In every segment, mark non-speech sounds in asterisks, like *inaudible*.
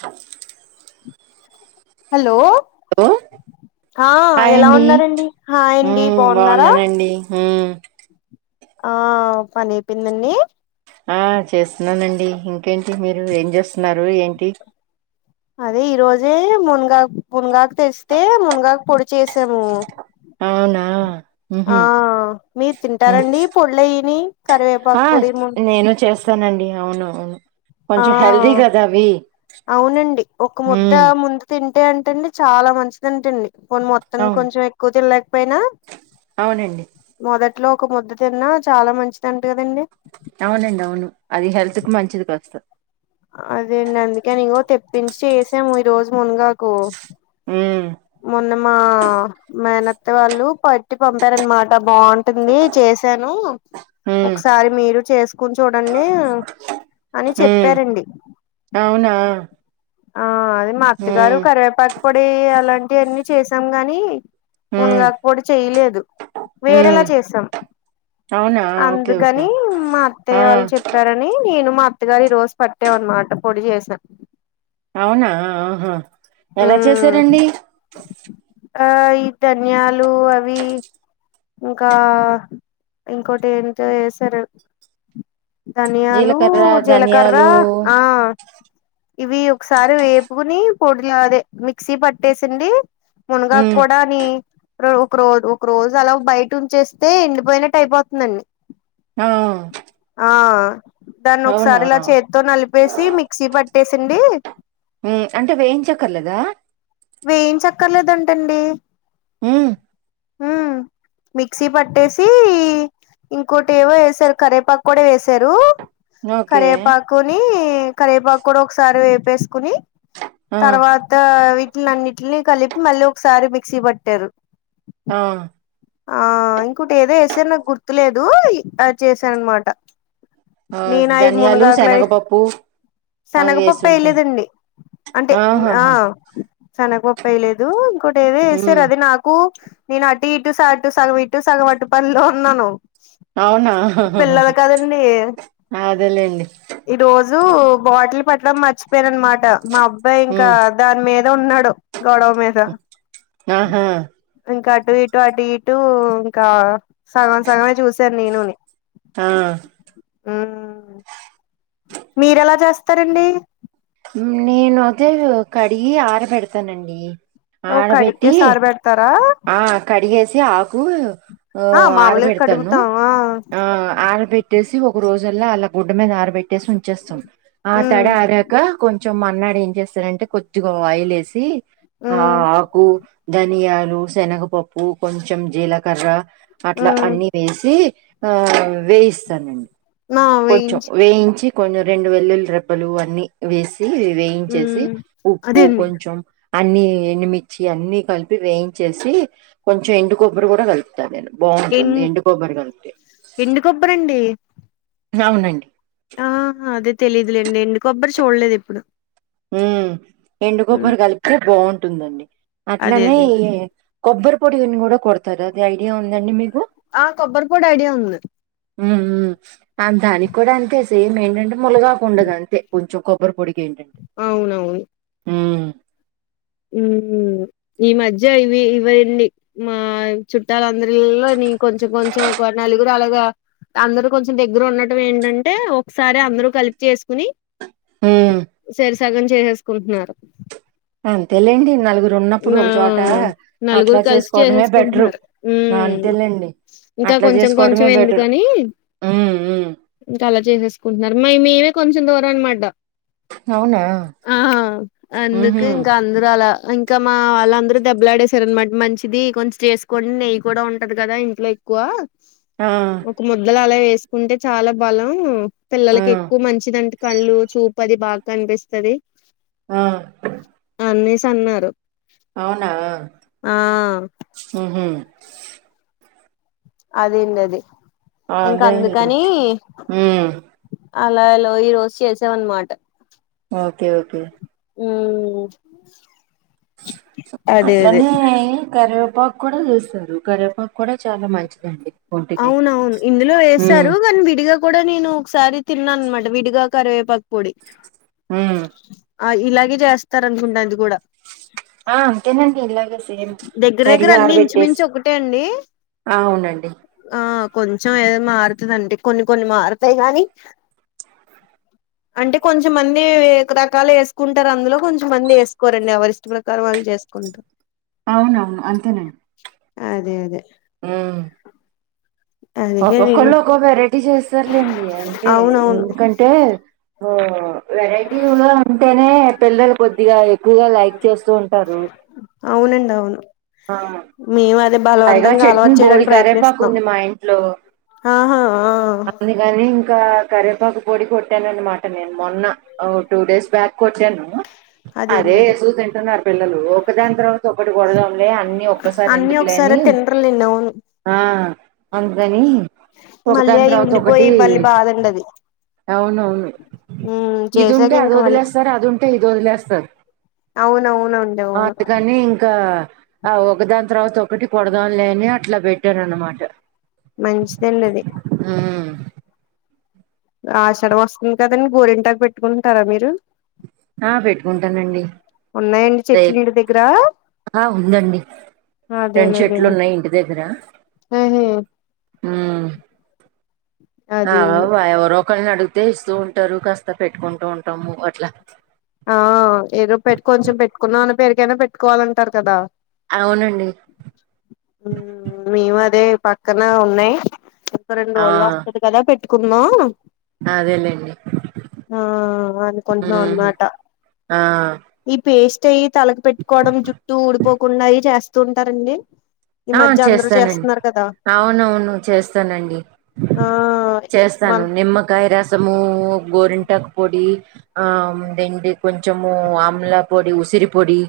హ hello hello ఆ hi ఎలా అండి ఉన్నారండి హాయ్ అండీ ఉమ్ బాగున్నారా బాగున్నానండి ఉమ్ ఆ పని అయిపోయిందండి ఆ చేస్తున్నానండి ఇంకేంటి మీరు ఏం చేస్తున్నారు ఏంటి అదే ఈ రోజే మునగా మునగాకు తెస్తే మునగాకు పొడి చేసాము అవునా ఆ ఉహు మీరు ఉమ్ తింటారండి పొళ్ళు్యని ఆ నేను చేస్తానండి అవునవును ఆ అవునండి ఒక ముద్ద ఉమ్ ముందు తింటే అంటండి చాలా మంచిదింటండి పోన్ మొత్తం అవును కొంచెం ఎక్కువ తినలేకపోయినా అవునండి మొదట్లో ఒక ముద్ద తిన్నా చాలా మంచిది అంట కదండి అవునండి అవును అది హెల్త్ కు మంచిది కాస్త అదే అండి అందుకేని ఇగో తెప్పించి చేసాము ఈ రోజు మునుగాకు ఉ మొన్న మా మేనత్త వాళ్ళు పట్టి పంపారన్మా ఇ బాగుంటుంది చేసాను, ఉమ్ ఒకసారి మీరు చేస్ కుని చూడండి అని ఉమ్ చెప్పారండి. అవునా ఆ అది మా అత్తగారు ఉమ్ కరివేపాక పొడి అలాంటివన్నీ చేసాం గాని ఉమ్ మునగాక్ పోడి చెయలేదు వేరేలా ఉమ్ చేసాం అవునా ఓకే ఓకే అందుకని మా ఆ అత్తయ్య వాళ్ళు చెప్పార ని నేను మా అత్తగారు ఈ రోజు పట్టాం అన్మాట పొడి చేస్న. అవునా ఆహా, ఎలా ఉమ్ చేసారండి? ఆ ఈ ధన్యాలు అవి ఇంకా ఇంకోటి ఎంతో ఎసారు. ధనియాలు, జీలకర్ర జీలకర్ర ధనియాలు ఆ ఇవి ఒకసారి వేపుకుని పొడిలా, అదే మిక్సీ పట్టేసింది. మునగాక్ ఉమ్ కూడా నీ రో ఒక రోజ్ ఒక రోజు అలా బయట ఉంచేస్తే ఎండిపోయినట్టు అయిపోతుందండి. ఆ ఆ దాన్ని అవునా ఒకసారి ఇలా చేతితో నలిపేసి మిక్సీ పట్టేససీన్డి ఉ అంటే వేయించక్కర్లేదా? వేయించక్కర్లేదంటండి ఆ హ మిక్సీ పట్టేసి ఇంకోటి ఏవో ఏసారు, కరేపాకు కూడా వేసారు. ఓకే కరివేపాకుని కరివేపాకు కూడా ఒకసారి వేపేసుకుని ఆ తర్వాత వీటిని అన్నింటిని కలిపి మళ్ళీ ఒకసారి మిక్సీ పట్టారు. ఆ ఆ ఇంకోటి ఏదో ఏసారు నాకు గుర్తులేదు, అది చేసానన్మాట. ఆ నేన్ అయ్ ధనియాలు మున్గాక్ల అయ్ శనగపప్పు అవి శనగపప్ప వేసుంటారు ఏయలేదండి అంటే ఆ ఆహాహా సనగ పప్పు ఏయలేదు, ఇంకోటి ఏదో ఉమ్ ఏసారు. అది నాకు నేను అటు ఇ ఇటు స అటు సగం ఇటు సగం అటు పల్లో ఉన్నాను అవునా పిల్లలు కదండి అదేలేండి ఈ రోజు బాటిల్ పట్టటం మర్చిపోయినన్మాట, మా అబ్బాయి ఇంకా ఉమ్ దాని మీద ఉన్నాడు గొడవ మీద ఆహా ఇంకా అటు ట అటు ఇటు ఇంకా సగం సగమే చూశాను నేను నీ ఆ ఆ మీరెలా చేస్తారండి? నేను ఆకదే కడిగి ఆర పెడతానండి. ఓ కడిగే ఆడబెట్టి సారు పెడతారా ఆ కడిగేసి ఆకు ఆ మామూలుగా అరబెడతను కడుగుతాం ఆ ఆ ఆరబె పెట్టేసి ఒక రోజల్లా అలా గుడ్డ మీద ఆరబెట్టేసి ఉంచేస్తాం ఆ మ్మ్ తడ కొంచం మర్నాడు ఏం చేస్తారంటే కొద్దిగా ఆయిల్ వేసి ఆ మ్మ్ ఆకు ధనియాలు శనగపప్పు కొంచెం జీలకర్ర అట్లా అన్ని మ్మ్ వేసి ఆ వేయిస్తానండి ఆ కొంచెం వేయించి వేయించి కొంచెం రెండు వెల్లుల్లి రెబ్బలు అన్ని వేసి వేయించేసి మ్మ్ ఉప్పు అదేండి కొంచెం అన్నీ ఎండుమిర్చి అన్ని కలిపి వేయించేసి కొంచెం ఎండు కొబ్బరి కూడా కలి నేను ఎం బాగుంటుంది ఎండు కొబ్బరి కలిపితే ఎండు కొబ్బరి అండి అవునండి ఆ అది తెలీదులేండి ఎండుకొబ్బరి చూడలేదు ఎప్పుడు ఉ మ్మ్ ఎండుకొబ్బరి కలిపితే బాగుంటుందండి అదే అట్లనే అదే ఈ కొబ్బరి పొడి అ కూడా కొడతారు అది ఐడియా ఉందండి మీకు ఆ కొబ్బరి పొడి ఐడియా ఉంది ఊ ఊ దానికి కూడా అంతే సేమ్ ఏంటంటే ములగకు ఉండదు అంతే కొంచెం కొబ్బరి పొడికి ఏంటంటే అవునవును ఊ ఉ ఈ మధ్య ఇవి ఇవ్వండి మా చుట్టాల అందరి ఇళ్ళలోనీ కొంచెం కొంచెం ఒక నలుగురు అలాగా అందరు కొంచెం దగ్గర ఉండటం ఏంటంటే ఒకసారి అందరు కలిపి చేసుకుని హ్మ్ సేరి సగం చేసేసుకుంటున్నారు అంతేలేండి నలుగురు ఉన్నప్పుడు నా ఒకచోట నలుగురు అట్లా కలిసి చేసుకోవడమే బెటరు చేసేసుకుంటున్నారు ఆ హ్మ్ అంతేలెండి ఇంకా కొంచెం కొంచెం ఎందుకని హ్మ్ హ్మ్ ఇంకా అలా చేసేసుకుంటున్నారు మ మేమే కొంచెం దూరం అన్నమాట అవునా ఆ ఉహూ అందుకు అందరు అలా ఇంకా మా వాళ్ళ అందరు దెబ్బలాడేసారు అన్నమాట మంచిది కొంచెం చేసుకోని నెయ్యి కూడా ఉంటది కదా లైక్కువ ఆ ఒక ముద్దల అలా వేసుకుంటే చాలా బలం ఆ పిల్లలకి ఎక్కువ మంచిదంటే కళ్ళు చూపు అది బాగా కనిపిస్తది ఆ అన్నేసి అన్నారు అవునా ఆ ఉహు అదేందది ఇంకా అదే అందుకని హ్మ్ అలా లో ఈ రోజు చేశావన్నమాట ఓకే ఓకే ఉ అట్లనే కరివేపాకు కూడా వేస్తారు కరివేపాకు కూడా చాలా మంచిదండి ఒంటికి అవునవును ఇందులో ఉమ్ వేసారు కానీ విడిగా కూడా నేను ఒకసారి తిన్నాను అన్నమాట విడిగా కరివేపాకు పొడి ఉమ్ ఆ ఇలాగే చేస్తారనుకుంటా అది కూడా ఆ అంతేనండి ఇది అది సేమ్ దగ్గర దగ్గర తడిగా అన్ని ఆరబెట్టేసి ఇంచుమించు ఒకటే అండి అవునండి ఆ కొంచెం ఏదో మారుతాయండి కొన్ని కొన్ని మారుతాయి గానీ అంటే కొంచెంమంది రకాలు వేసుకుంటారు అందులో కొంచెంమంది వేసుకోరండి ఎవరి ఇష్ట ప్రకారం వాళ్ళు చేసుకుంటారు అవునవును అంతేనే అదే అదే ఉమ్ అందుకే నేను ఒక్కొక్కళ్ళు ఒక్కొ వెరైటీ చేస్తారులేండి అంతే అవునవును ఎందుకంటే అంటే ఆ వెరైటీ లో ఉంటేనే పిల్లలు కొద్దిగా ఎక్కువగా లైక్ చేస్తూ ఉంటారు అవునండి అవును ఆ మేము అదే పైగా బలవంతంగా చట్ని అలవాటు చేయడానికి బోలేడు కరేపాకు ఉంది మా ఇంట్లో ఆ ఆ అందుకని ఇంకా కరివేపాకు పొడి కొట్టాను అన్నమాట నేను మొన్న ఓ టుూ డేస్ బ్యాక్ కొట్టాను అదే ఏసుకు తింటున్నారు పిల్లలు ఒకదాని తర్వాత ఒకటి కొడదాంలే అన్ని ఒక్కసారి ఎందుకు సరే తిండ్రిలేని అవును ఆ మంచిదని ఒక మళ్ళీ దాని అవి తర్వాత ఉండిపోయి ఒకటి మళ్ళీ బాదండి అది అవునవును ఉమ్, ఇది చేసాక ఉంటే అది ఇంక మళ్ళీ వదిలేస్తారు అదుంటే ఇది వదిలేస్తారు అవునవునండి అవును అందుకని ఇంకా ఆ ఒకదాని తర్వాత ఒకటి కొడదాంలే అని అట్ల పెట్టారు అన్నమాట మంచిది అన్నది అది ఉమ్ ఆషడం వస్తుంది కదండి గోరింటాకు పెట్టుకుంటారా మీరు ఆ పెట్టుకుంటానండి ఉన్నాయండి చెట్లు రేపు ఇంటి దగ్గర ఆ ఉందండి రెండు చెట్లు ఉన్నయి ఇంటి దగ్గర ఉమ్ సరే ఆ ఎవరో ఒకరిని అడిగితే ఇస్తూ ఉంటారు కాస్త పెట్టుకుంటూ ఉంటాము అట్లా ఆ ఏదో పెట్టు కొంచెం పెట్టుకున్నాం అని పేరుకైనా పెట్టుకోవాలంటారు కదా అవునండి ఉమ్ మేము అదే పక్కన ఉన్నయి ఇంకా రెండు ఆ రోజులో వస్తాయి కదా పెట్టుకున్నాం అదేలేండి ఆ అనుకుంటున్నాం ఉమ్ అన్నమాట ఆ ఈ పేస్ట్ అయి తలకి పెట్టుకోవడం జుట్టు ఊడిపోకుండా అయి చేస్తూ ఉంటారండి ఈ ఆ మధ్య అందరూ చేస్తానండి చేస్తున్నారు కదా అవునవును చేస్తానండి ఆ మన చేస్తాను నిమ్మకాయ రసము గోరింటకు పొడి ఆ దిండి కొంచము ఆమ్లా పొడి ఉసిరి పొడి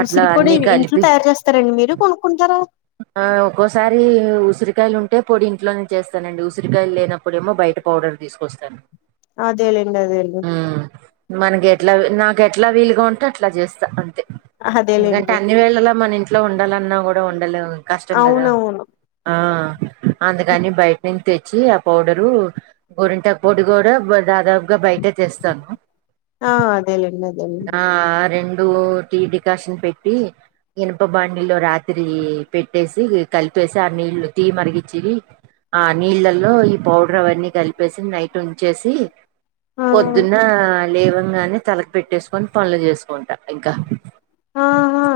అట్లా ఉసిరిపొడి అన్ని ఇంట్లో కలిపి తయారు చేస్తారండి మీరు కొనుక్కుంటారా ఆ ఒక్కోసారి ఉసిరికాయలు ఉంటే పొడి ఇంట్లోనే చేస్తానండి ఉసిరికాయలు లేనప్పుడేమో బయట పౌడర్ తీసుకొస్తాను అదేలిండి అదేండి ఉమ్ మనకి ఎట్లా నాకు ఎట్లా వీలుగా ఉంటే అట్లా చేస్తా అంతే ఎందుకంటే అదేలేండి అ అని వేళలా మన ఇంట్లో ఉండాలన్నా కూడా ఉండలేం కష్టం కదా అవునవును ఆ అందుకని బయట నుంచి తెచ్చి ఆ పౌడరు గోరింటాకు పొడి కూడా దాదాపుగా బయటే తెస్తను ఆ అదేలేండి అదేలేండి ఆ రెండు టి డికాషన్ పెట్టి ఇనుప బండిలో రాత్రి ఉం పెట్టేసి కలిపేసి ఆ నీళ్ళు టీ మరిగచ్చివి ఆ నీళ్ళలో ఈ పౌడర్ అవన్నీ కలిపేసి నైట్ ఉంచేసి ఆ పొద్దున్న లేవంగానే తలకి పెట్టేసుకొని పనులు చేసుకుంటా ఇంకా ఆహా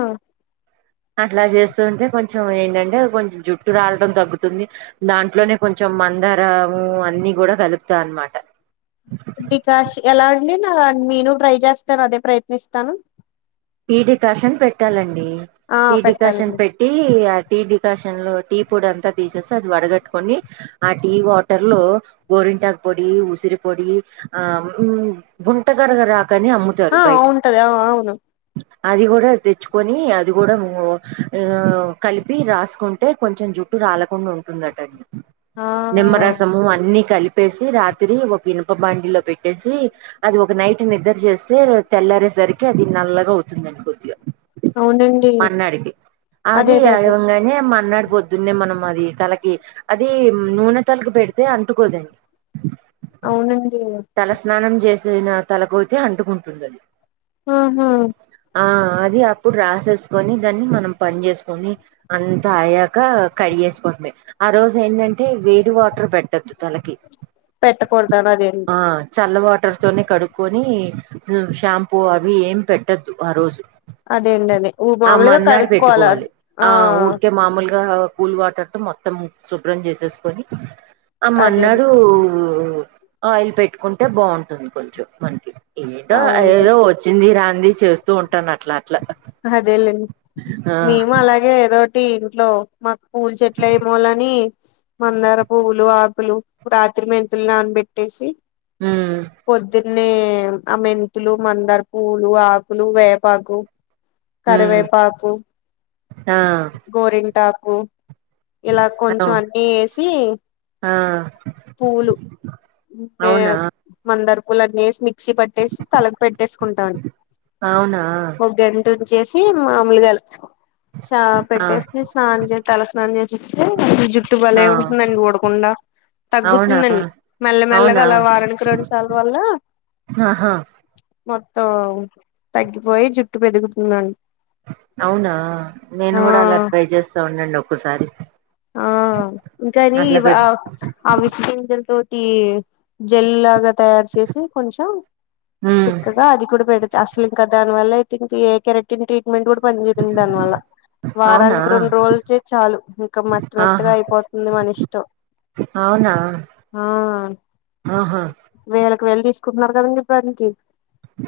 అట్లా చేస్తుంటే కొంచెం ఏంటంటే కొంచెం జుట్టు రాలడం తగ్గుతుంది. దాంట్లోనే కొంచెం మందారము అన్ని కూడా కలుపుతా అన్నమాట ఇ కాశ ఎలా అండి నా నేను ట్రై చేస్తాను అదే ప్రయత్నిస్తాను. ఈడికాషన్ పెట్టాలండి ఆ ఈడికాషన్ పెట్టాలండి పెట్ టీ ఆ టీ డికాషన్ లో టీ పొడి అంతా తీసేసి అది వడగట్టుకొని ఆ టీ వాటర్ లో గోరింటాకు పొడి ఉసిరి పొడి ఆ గుంటగరగ రాకని అమ్ముతారు ఆ బయట ఉంటది దా ఆ అవును. అది కూడా తెచ్చుకొని అది కూడా కలిపి రాసుకుంటే కొంచెం జుట్ రాలకుండా ఉంటుందట హా నిమ్మరసము అన్ని కలిపేసి రాత్రి ఒక వినుప బాండిలో పెట్టేసి అది ఒక నైట్ నిద్ర చేస్తే తెల్లారేసరికి అది నల్లగా అవుతుంది అనుకొద్దిగా అవునండి మన్నా అడికి అదే అదిే అదే *unintelligible* అదే ఇవంగా అ మన్నాడు పొద్దున్నే మనం అది తలకి అది నూనె తలకు పెడితే అంటుకోదండి. అవునండి తల స్నానం చేసిన తలకయితే అంటుకుంటుందిది. ఆహా ఆ అది అప్పుడు రాసేసుకొని దాన్ని మనం పని చేేసుకొని అంత అయ్యాక కడిగేసుకోవటమే ఆ రోజు ఏంటంటే వేడి వాటర్ పెట్టొద్దు తలకి పెట్ట కూడదు అదేని ఆ చల్ల వాటర్ తోనే కడుక్కుని షాంపూ అవి ఏం పెట్టొద్దు ఆ రోజు అదేండి అదే ఉ ఆ మామూలుగా మన్నాడు కడుక్కోవాలా పెట్టుకోవాలి ఆ ఊరికే మామూలుగా కూల్ వాటర్తో మొత్తం శుభ్రం చేసేసుకొని అదేండి ఆమన్నాడు ఆయిల్ పెట్టుకుంటే బాగుంటుంది కొంచెం మనకి ఇంట్లో ఏ అవును ఏదో వచ్చింది రాంది చేస్తూ ఉంటాను అట్లా అట్లా అదేలేండి ఆ మేము అలాగే ఏదోటి ఇంట్లో మాకు పూలు చెట్ల ఏమోలని మందార పువ్వులు ఆకులు రాత్రి మెంతులు నానబెట్టేసి ఉమ్ పొద్దు నే ఆ మెంతులు మందారు పూలు ఆకులు వేపాకు ఉమ్ కరివేపాకు ఆ గోరింటాకు ఇలా అ కొంచెం అన్నిీ వేసి ఆ పూలు మ అవునా మందర్ పూలన్నీ వేసి మిక్ మిక్స పట్టేసి తలకు పెట్టేసుకుంటాను అవునా ఒక ట్టుంచేసి మామలుగాలు చ ఆ పెట్టేసి స్నానం చే తల స్నానం చేసిస్తేజు జుట్టు ఆ బలే ఉంటుందండి ఉడాకుండా అవునా తగ్గుతుందండి మెల్లమెల్లగా అవునా అలా వారానికి రెండు సార్ వల్ల ఆహా మొత్తం తగ్గిపోయి జుట్టు పెరుగుతుందండి అవునా నేను కూడా అలా ఆ ట్రై చేస్తా ఉండండి ఒక్కసారి ఆ అట్లా ఇంకానివా పెట్టు అవిస గింజల్ తోటి జల్ లాగా తయారు చేేసి కొంచెం హ్మ్ చక్కగా అది కూడా పెడితే అసలు ఇంకా దానివల్ల అయితే ఇంకా ఏ కెరెటిన్ ట్రి మ్మెంట్ కూడా పని చేేయదు దానివల్ల అవునా వారానికి రెండు రోలు చేయ్ చాలు క మెత్త మెత్తగ ఆహా అయిపోతుంది మన ఇష్టం అవునా ఆహా వేలకి వేలు తీసుకుంటున్నారు కదండి పనికి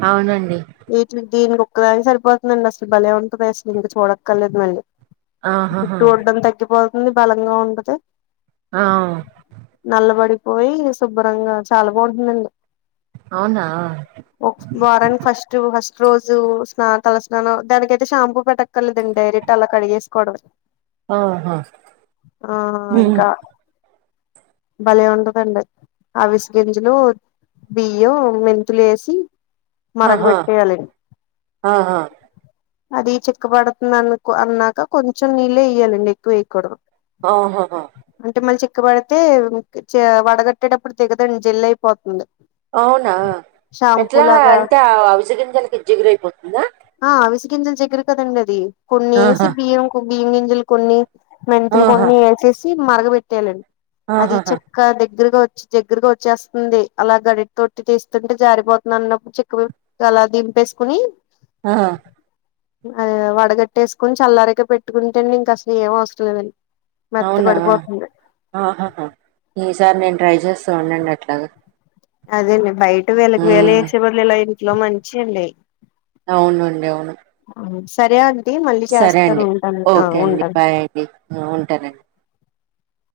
అవునండి వీ దీనికి ఒక్కదానికి సరిపోతుందండి అసలు భలే ఉంటది అసలు ఇంకా చూడక్కర్లేదు మళ్ళీ ఆహాహా జుట్టు ఉడ్డం తగ్గిపోతుంది బలంగా ఉంటది ఆ నల్లబడిపోయి శుభ్రంగా చాలా బావుంటుందండి అవునా ఒక వారానికి ఫస్ట్ ఫస్ట్ రోజు స్నా తలస్నానం దానికైతే షాంపూ పెట్ట కర్లేదండి డైరెక్ట్ అలా కడిగేసుకోడమే ఆహా ఆ హ్మ్ ఇంకా భలే ఉంటదండి అవిసెగింజలు బియ్యం మెంతులు వేసి మరగ ఆహా బెట్టెయాలి ఆహా అది చిక్క పడుతుంది అన్కో అన్నాక కొంచెం నీళ్ళే ఎయ్యాలండి ఎక్కువ వేయకూడదు ఆహాహా అంటే మళ్ళీ చిక్కబడితే చ వడగట్టేటప్పుడు దిగదండి జల్లు అయిపోతుంది అవునా షాంపూ ఎట్లా లాగా అంటే అవిసె గింజలకి జిగురైపోతుందా ఆ అవిసె గింజలు జిగురు కదండి అది కొన్ని ఎసి ఆహా బియ్యం కు బియ్యం గింజలు కొన్ని మెంతులు ఆహా కొన్ని ఎసేసి మరగబెట్టేయాలండి అది ఆహాహా చెక్క దగ్గరగా వచ్చి దగ్గరగ వచ్చేస్తంది అలా గరితొట్టి తీస్తుంటే జారిపోతుంది అన్నప్పుడు చిక్కు అలా దింపేసుకుని ఆ ఆ వడగట్టేసుకొని చల్లారకా పెట్టుకుంటే అండి ఇంక అసలు ఏం అవసరం లేదండి మెత్త అవునా పడిపోతుంది ఆహాహా ఈసారి నేను ట్రై చేస్తా ఉండండి అట్లాగా అదేండి బయట వేలకి వేలు ఉమ్, వేసే బదులు ఇలా ఇంట్లో మంచి అండి అవునండి అవును సరే అంటీ మళ్ళీ సరే చేస్తాను అండి ఉంటాను ఆ ఓకే అండి ఉంటాను బాయ్ అండి ఆ ఉంటానండి